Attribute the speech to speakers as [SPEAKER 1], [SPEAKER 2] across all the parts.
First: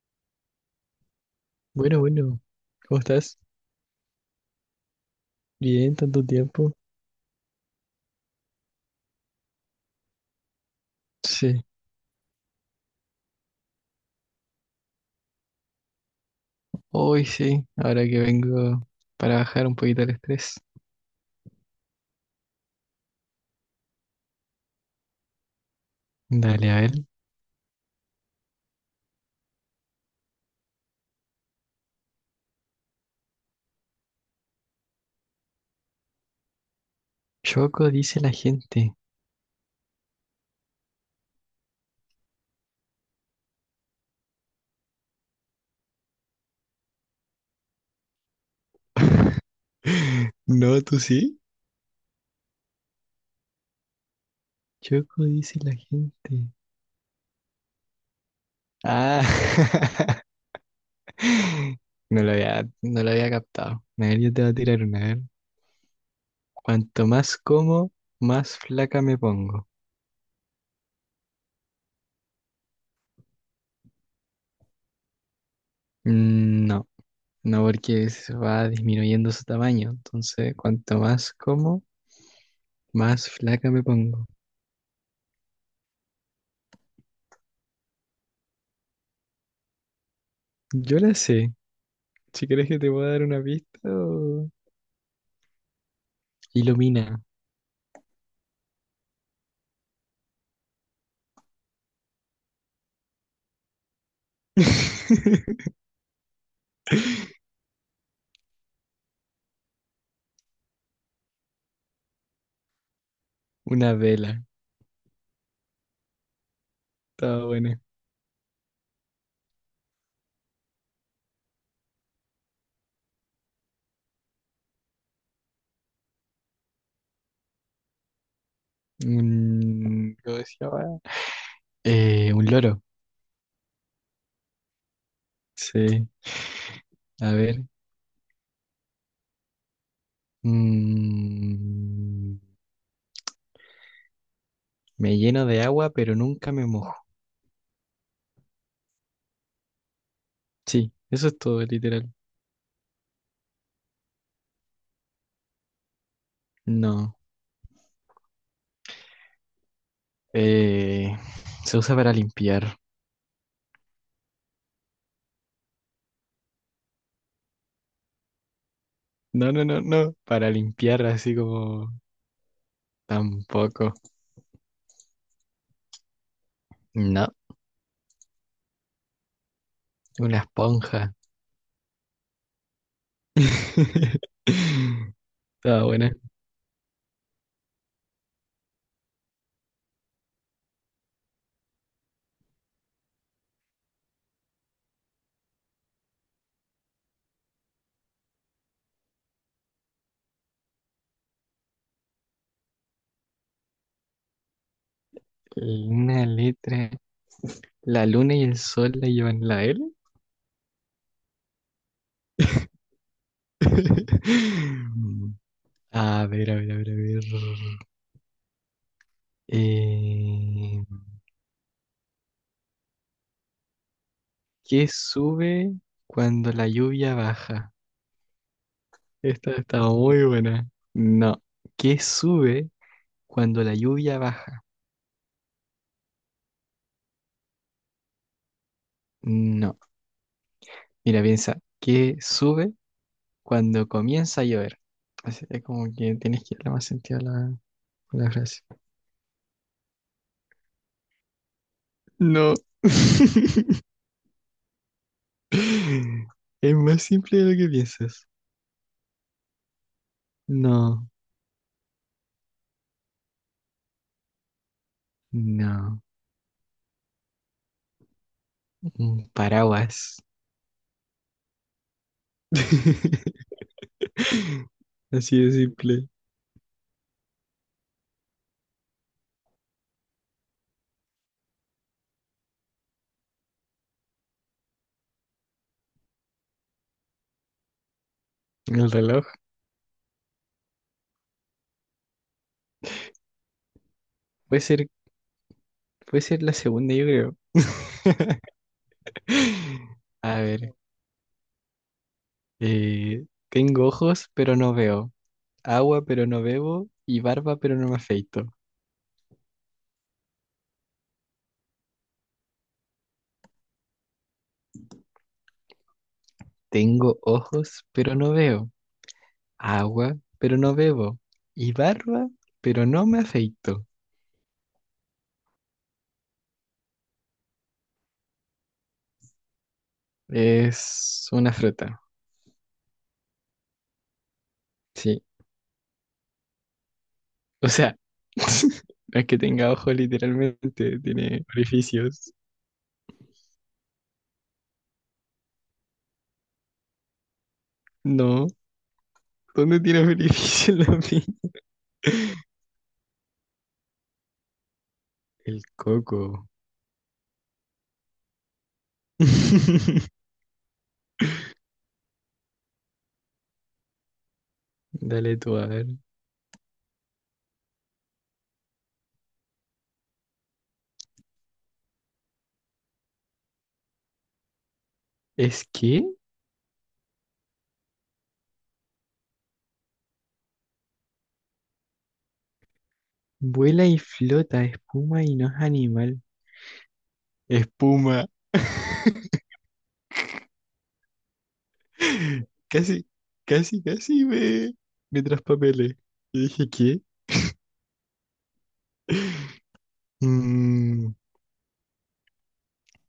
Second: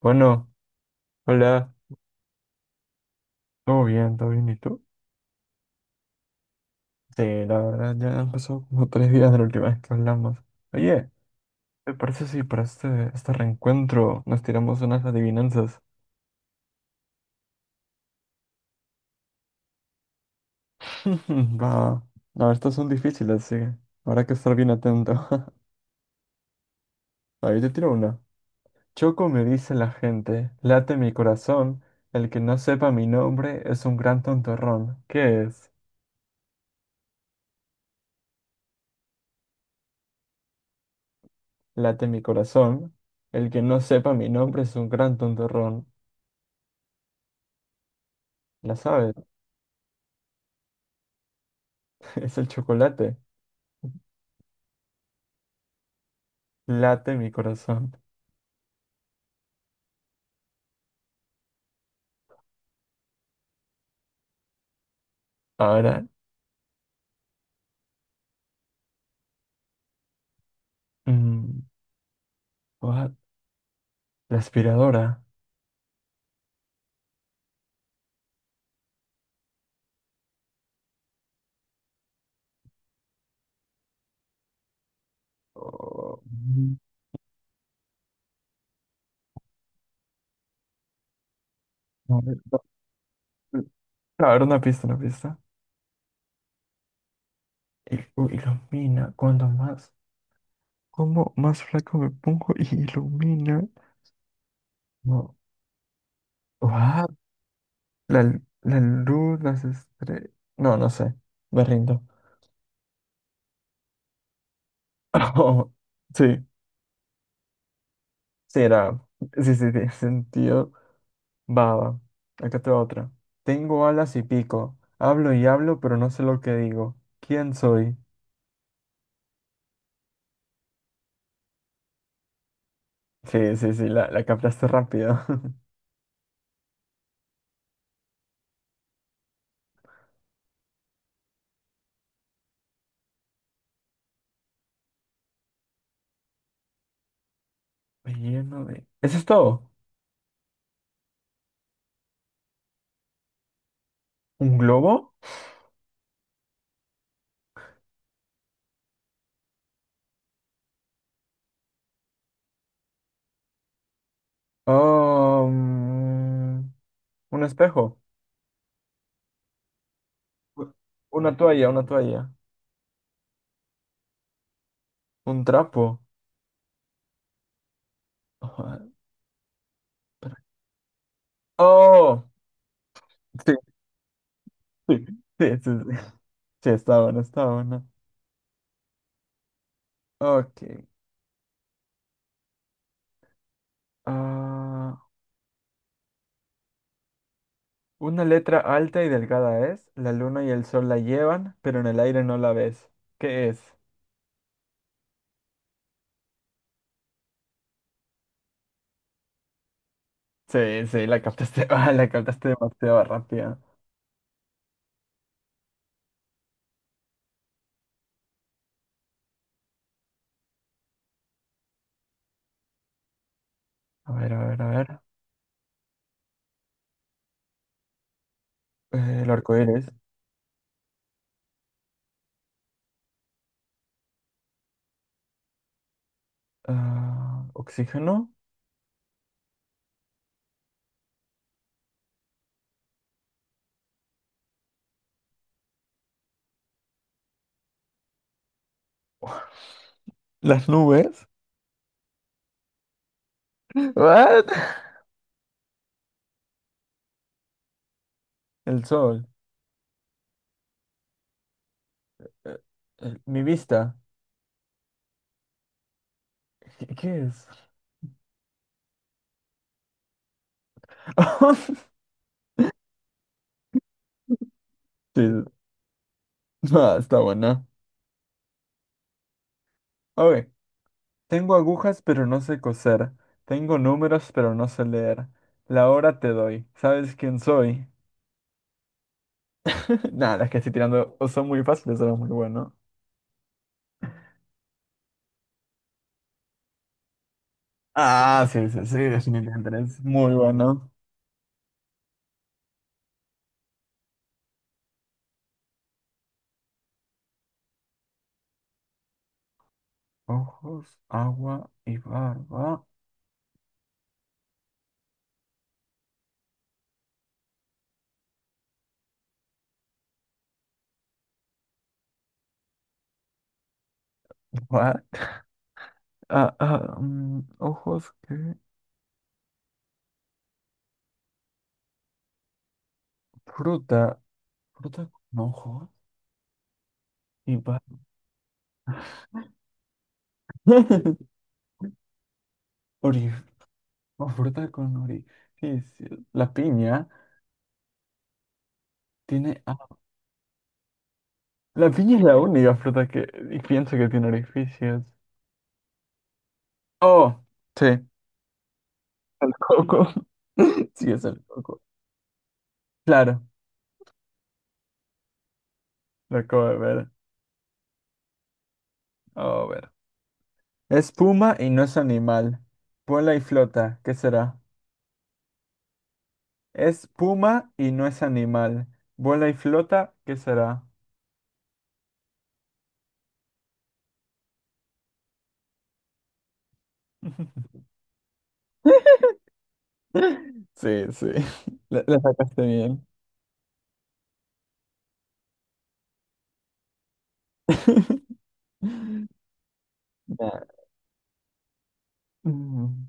[SPEAKER 1] Bueno, hola,
[SPEAKER 2] Bueno, bueno, ¿cómo estás?
[SPEAKER 1] todo bien, ¿y tú?
[SPEAKER 2] Bien, tanto tiempo.
[SPEAKER 1] Sí, la verdad ya han pasado como tres días de la última vez que hablamos. Oye,
[SPEAKER 2] Sí,
[SPEAKER 1] ¿te parece si para este reencuentro nos tiramos unas adivinanzas?
[SPEAKER 2] hoy sí, ahora que vengo para bajar un poquito el estrés.
[SPEAKER 1] Va, no, estas son difíciles, sí, habrá que estar bien atento.
[SPEAKER 2] Dale, a ver.
[SPEAKER 1] Ahí te tiro una. Choco me dice la gente, late mi corazón, el que no sepa mi nombre es un gran tontorrón. ¿Qué es?
[SPEAKER 2] Choco dice la gente.
[SPEAKER 1] Late mi corazón, el que no sepa mi nombre es un gran tontorrón. ¿La sabes?
[SPEAKER 2] No, ¿tú sí?
[SPEAKER 1] Es el chocolate.
[SPEAKER 2] Choco dice la gente.
[SPEAKER 1] Late mi corazón.
[SPEAKER 2] Ah, no lo había, no lo había captado. A ver, yo te voy a tirar una, a ver.
[SPEAKER 1] Ahora,
[SPEAKER 2] Cuanto más como, más flaca me pongo.
[SPEAKER 1] mm, what? La aspiradora.
[SPEAKER 2] Mm, no, no porque se va disminuyendo su tamaño. Entonces, cuanto más como, más flaca me pongo.
[SPEAKER 1] Oh, mm,
[SPEAKER 2] Yo la sé.
[SPEAKER 1] a ver,
[SPEAKER 2] Si
[SPEAKER 1] no,
[SPEAKER 2] quieres que te pueda dar una
[SPEAKER 1] mm,
[SPEAKER 2] pista
[SPEAKER 1] a ver,
[SPEAKER 2] o-
[SPEAKER 1] una pista, una pista.
[SPEAKER 2] ilumina.
[SPEAKER 1] Ilumina. Cuando más, como más flaco me pongo y ilumina. No, what? La luz, las estrellas. No, no sé. Me rindo.
[SPEAKER 2] Una vela.
[SPEAKER 1] Sí,
[SPEAKER 2] Estaba buena.
[SPEAKER 1] sí era. Sí, sí, tiene sentido. Baba, acá te va otra. Tengo alas y pico. Hablo y hablo, pero no sé lo que digo. ¿Quién soy?
[SPEAKER 2] ¿Cómo se llama? Un loro.
[SPEAKER 1] Sí, sí, sí, la captaste rápido.
[SPEAKER 2] Sí. A ver. Mm, Me lleno de agua, pero nunca me mojo.
[SPEAKER 1] Me lleno de... ¿Eso es todo?
[SPEAKER 2] Sí, eso es todo, literal.
[SPEAKER 1] ¿Un globo?
[SPEAKER 2] No. Eh, Se usa para limpiar.
[SPEAKER 1] Oh, mm, un espejo.
[SPEAKER 2] No, no, no, no. Para
[SPEAKER 1] U-
[SPEAKER 2] limpiar así
[SPEAKER 1] Una toalla, una
[SPEAKER 2] como...
[SPEAKER 1] toalla.
[SPEAKER 2] Tampoco.
[SPEAKER 1] Un trapo.
[SPEAKER 2] No.
[SPEAKER 1] Ah,
[SPEAKER 2] Una
[SPEAKER 1] espera.
[SPEAKER 2] esponja.
[SPEAKER 1] Oh, sí, sí, sí, sí, sí.
[SPEAKER 2] Estaba buena.
[SPEAKER 1] Sí, está bueno, está bueno. Ok. Ah, una letra alta y delgada es, la luna y el sol la llevan, pero en el aire no la ves. ¿Qué es?
[SPEAKER 2] Una letra. La luna y el sol la llevan, la L.
[SPEAKER 1] Sí, sí, la captaste, ah, la captaste demasiado rápida.
[SPEAKER 2] A ver, a ver, a ver, a ver. Eh,
[SPEAKER 1] A ver, a ver, a
[SPEAKER 2] ¿Qué
[SPEAKER 1] ver.
[SPEAKER 2] sube cuando la lluvia baja?
[SPEAKER 1] El
[SPEAKER 2] Esta
[SPEAKER 1] arco
[SPEAKER 2] estaba
[SPEAKER 1] iris.
[SPEAKER 2] muy buena. No. ¿Qué sube cuando la lluvia baja?
[SPEAKER 1] Ah, ¿oxígeno?
[SPEAKER 2] No. Mira, piensa. ¿Qué sube cuando comienza a llover? Así que como que tienes que darle más sentido a la frase.
[SPEAKER 1] ¿Las nubes?
[SPEAKER 2] No.
[SPEAKER 1] What?
[SPEAKER 2] Es más simple de lo que piensas.
[SPEAKER 1] El sol.
[SPEAKER 2] No,
[SPEAKER 1] Eh, mi vista.
[SPEAKER 2] no.
[SPEAKER 1] ¿Qué, qué es?
[SPEAKER 2] Un paraguas.
[SPEAKER 1] Sí,
[SPEAKER 2] Así de simple.
[SPEAKER 1] ah, está buena. Ok, tengo agujas, pero no sé coser. Tengo números, pero no sé leer. La hora te doy. ¿Sabes quién soy?
[SPEAKER 2] El reloj.
[SPEAKER 1] Nada, es que estoy tirando. O son muy fáciles, son muy bueno.
[SPEAKER 2] Puede ser, puede ser la segunda, yo creo.
[SPEAKER 1] Ah, sí, sí, sí, definitivamente es muy
[SPEAKER 2] A ver.
[SPEAKER 1] bueno.
[SPEAKER 2] Tengo ojos, pero no veo. Agua, pero no bebo. Y barba, pero no me afeito.
[SPEAKER 1] Ojos, agua y barba.
[SPEAKER 2] Tengo ojos, pero no veo. Agua, pero no bebo. Y barba, pero no me afeito.
[SPEAKER 1] What? Ah, ah, mm, ojos, ¿qué?
[SPEAKER 2] Es una fruta,
[SPEAKER 1] Fruta. Fruta
[SPEAKER 2] sí.
[SPEAKER 1] con ojos y
[SPEAKER 2] O sea,
[SPEAKER 1] barba.
[SPEAKER 2] no es que tenga ojos literalmente, tiene orificios.
[SPEAKER 1] Ori- o fruta con orificio. La piña
[SPEAKER 2] No,
[SPEAKER 1] tiene.
[SPEAKER 2] ¿dónde tiene orificios la pi?
[SPEAKER 1] La piña es la única fruta que y pienso que tiene orificios.
[SPEAKER 2] El coco.
[SPEAKER 1] Oh, sí, el coco. Sí, es el coco. Claro,
[SPEAKER 2] Dale tú a ver.
[SPEAKER 1] lo acabo de ver. Oh, a ver. Es puma y no es animal. Vuela y flota, ¿qué será?
[SPEAKER 2] ¿Es que?
[SPEAKER 1] Es puma y no es animal. Vuela y flota, ¿qué será?
[SPEAKER 2] Vuela y flota, espuma y no es animal. Espuma.
[SPEAKER 1] Sí, sí. La sacaste bien.
[SPEAKER 2] Casi, casi, me traspapelé. Y dije, ¿qué?
[SPEAKER 1] Nah.
[SPEAKER 2] Mm,
[SPEAKER 1] Mm,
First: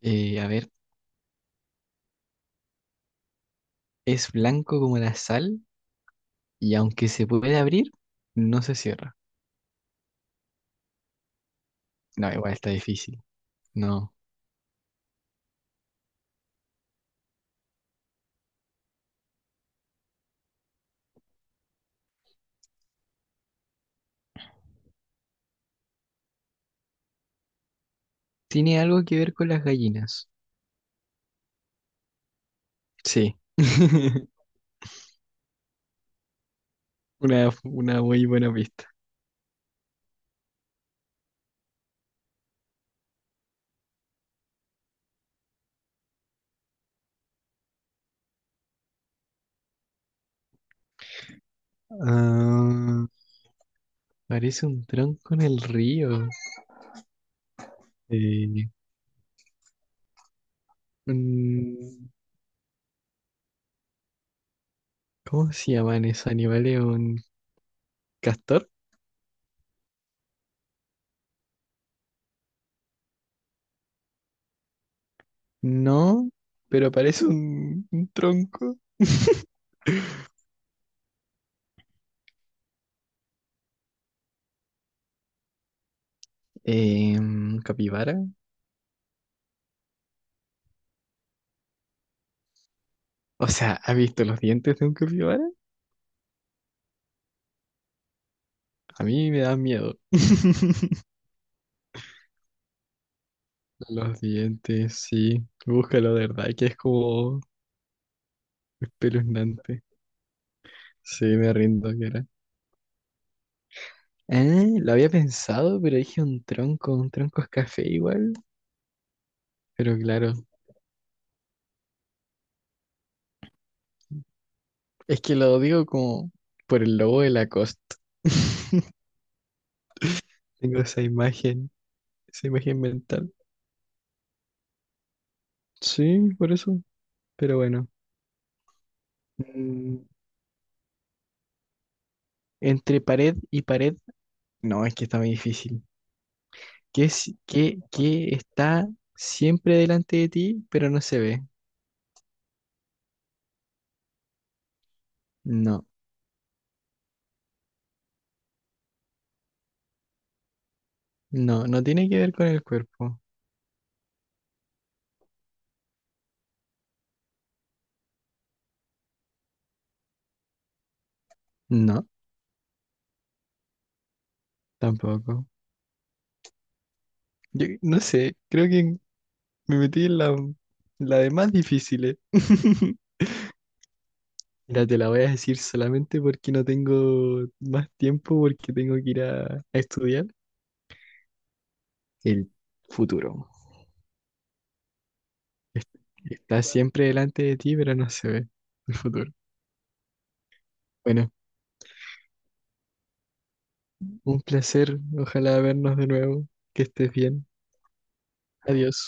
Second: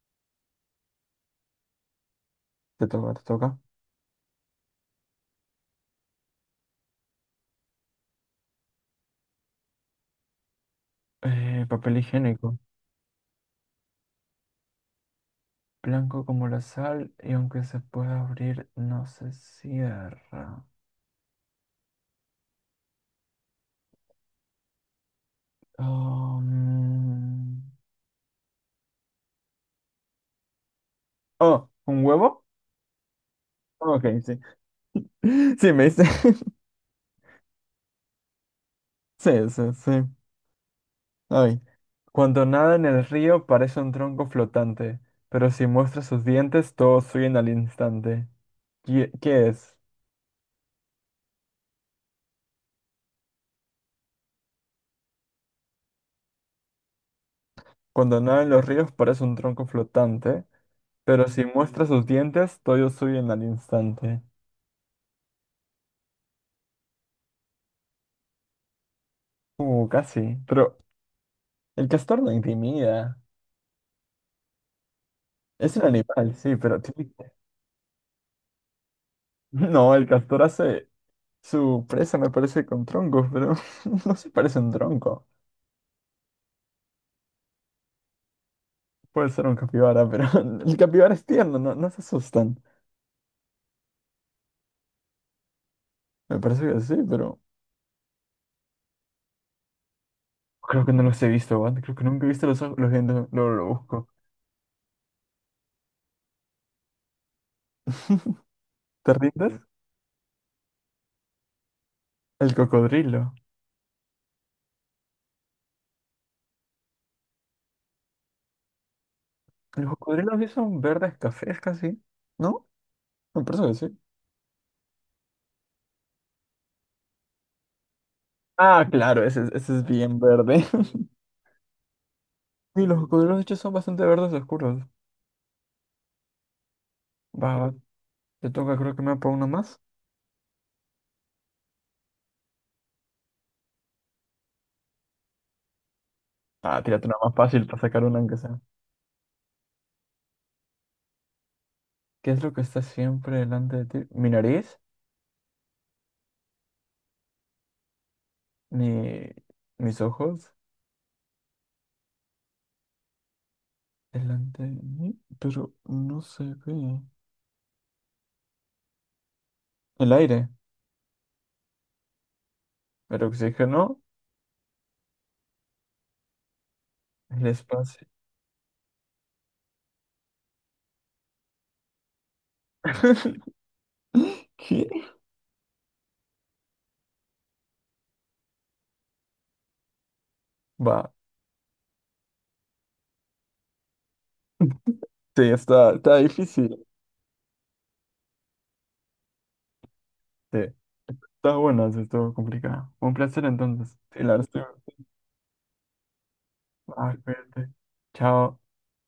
[SPEAKER 2] a ver,
[SPEAKER 1] te toca, te toca.
[SPEAKER 2] es blanco como la sal. Y aunque se puede abrir, no se cierra.
[SPEAKER 1] Papel
[SPEAKER 2] No, igual
[SPEAKER 1] higiénico.
[SPEAKER 2] está difícil. No.
[SPEAKER 1] Blanco como la sal y aunque se pueda abrir, no se cierra. Oh, mm.
[SPEAKER 2] Tiene algo que ver con las gallinas.
[SPEAKER 1] Oh, ¿un huevo?
[SPEAKER 2] Sí.
[SPEAKER 1] Oh, ok, sí. Sí, me dice.
[SPEAKER 2] Una muy buena pista.
[SPEAKER 1] Sí, sí, sí. Ay. Cuando nada en el río parece un tronco flotante, pero si muestra sus dientes todos huyen al instante. ¿Qué, qué es?
[SPEAKER 2] Ah, parece un tronco en el río.
[SPEAKER 1] Cuando nada en los
[SPEAKER 2] Eh,
[SPEAKER 1] ríos parece un tronco flotante, pero si muestra sus
[SPEAKER 2] un-
[SPEAKER 1] dientes todos huyen al instante.
[SPEAKER 2] ¿Cómo se llaman esos animales? ¿Un castor?
[SPEAKER 1] Casi. Pero el castor no intimida. Es un
[SPEAKER 2] No,
[SPEAKER 1] animal, sí, pero
[SPEAKER 2] pero
[SPEAKER 1] tiene...
[SPEAKER 2] parece un tronco.
[SPEAKER 1] No, el castor hace su presa, me parece, con troncos, pero no se parece a un tronco.
[SPEAKER 2] ¿Un capibara?
[SPEAKER 1] Puede ser un capibara, pero el capibara es tierno, no, no se asustan.
[SPEAKER 2] O sea, ¿has visto los dientes de un capibara?
[SPEAKER 1] Me parece que sí, pero
[SPEAKER 2] A mí me da miedo.
[SPEAKER 1] creo que no los he visto, Juan. Creo que nunca he visto los ojos, los dientes, luego lo busco.
[SPEAKER 2] Los dientes, sí. Búscalo, de verdad, que es como
[SPEAKER 1] ¿Te rindes?
[SPEAKER 2] espeluznante. Sí, me rindo, que era.
[SPEAKER 1] El cocodrilo.
[SPEAKER 2] Ah, lo había pensado, pero dije un tronco. Un tronco es café igual.
[SPEAKER 1] Los
[SPEAKER 2] Pero claro,
[SPEAKER 1] cocodrilos sí son verdes cafés casi, ¿no? Me parece que sí.
[SPEAKER 2] es que lo digo como por el logo de Lacoste.
[SPEAKER 1] Ah, claro, ese, ese es bien verde.
[SPEAKER 2] Tengo esa imagen
[SPEAKER 1] Y los
[SPEAKER 2] mental.
[SPEAKER 1] cocodrilos de hecho son bastante verdes oscuros.
[SPEAKER 2] Sí, por eso.
[SPEAKER 1] Va,
[SPEAKER 2] Pero
[SPEAKER 1] va,
[SPEAKER 2] bueno.
[SPEAKER 1] te toca, creo que me apago uno más.
[SPEAKER 2] Mm, entre pared y pared. No, es que está muy difícil.
[SPEAKER 1] Ah, tírate una más fácil para sacar una
[SPEAKER 2] ¿Qué
[SPEAKER 1] aunque sea.
[SPEAKER 2] está siempre delante de ti, pero no se ve?
[SPEAKER 1] ¿Qué es lo que está siempre delante de ti? Mi nariz,
[SPEAKER 2] No.
[SPEAKER 1] ni mis ojos,
[SPEAKER 2] No, no tiene que ver con el cuerpo.
[SPEAKER 1] delante de mí, pero no se ve. El aire,
[SPEAKER 2] No,
[SPEAKER 1] el oxígeno,
[SPEAKER 2] tampoco.
[SPEAKER 1] el
[SPEAKER 2] Yo no
[SPEAKER 1] espacio.
[SPEAKER 2] sé, creo que me metí en la de más difíciles. Mira,
[SPEAKER 1] ¿Qué?
[SPEAKER 2] te la voy a decir solamente porque no tengo más tiempo, porque tengo que ir a estudiar.
[SPEAKER 1] Va.
[SPEAKER 2] El futuro.
[SPEAKER 1] Sí,
[SPEAKER 2] Es-
[SPEAKER 1] está, está
[SPEAKER 2] Está
[SPEAKER 1] difícil.
[SPEAKER 2] siempre delante de ti, pero no se ve el futuro.
[SPEAKER 1] Sí.
[SPEAKER 2] Bueno,
[SPEAKER 1] Está buena, sí, estuvo complicada. Un placer entonces. Sí, la verdad
[SPEAKER 2] un placer.
[SPEAKER 1] estuvo-
[SPEAKER 2] Ojalá vernos de nuevo. Que estés
[SPEAKER 1] Ah,
[SPEAKER 2] bien.
[SPEAKER 1] cuídate. Chao.
[SPEAKER 2] Adiós.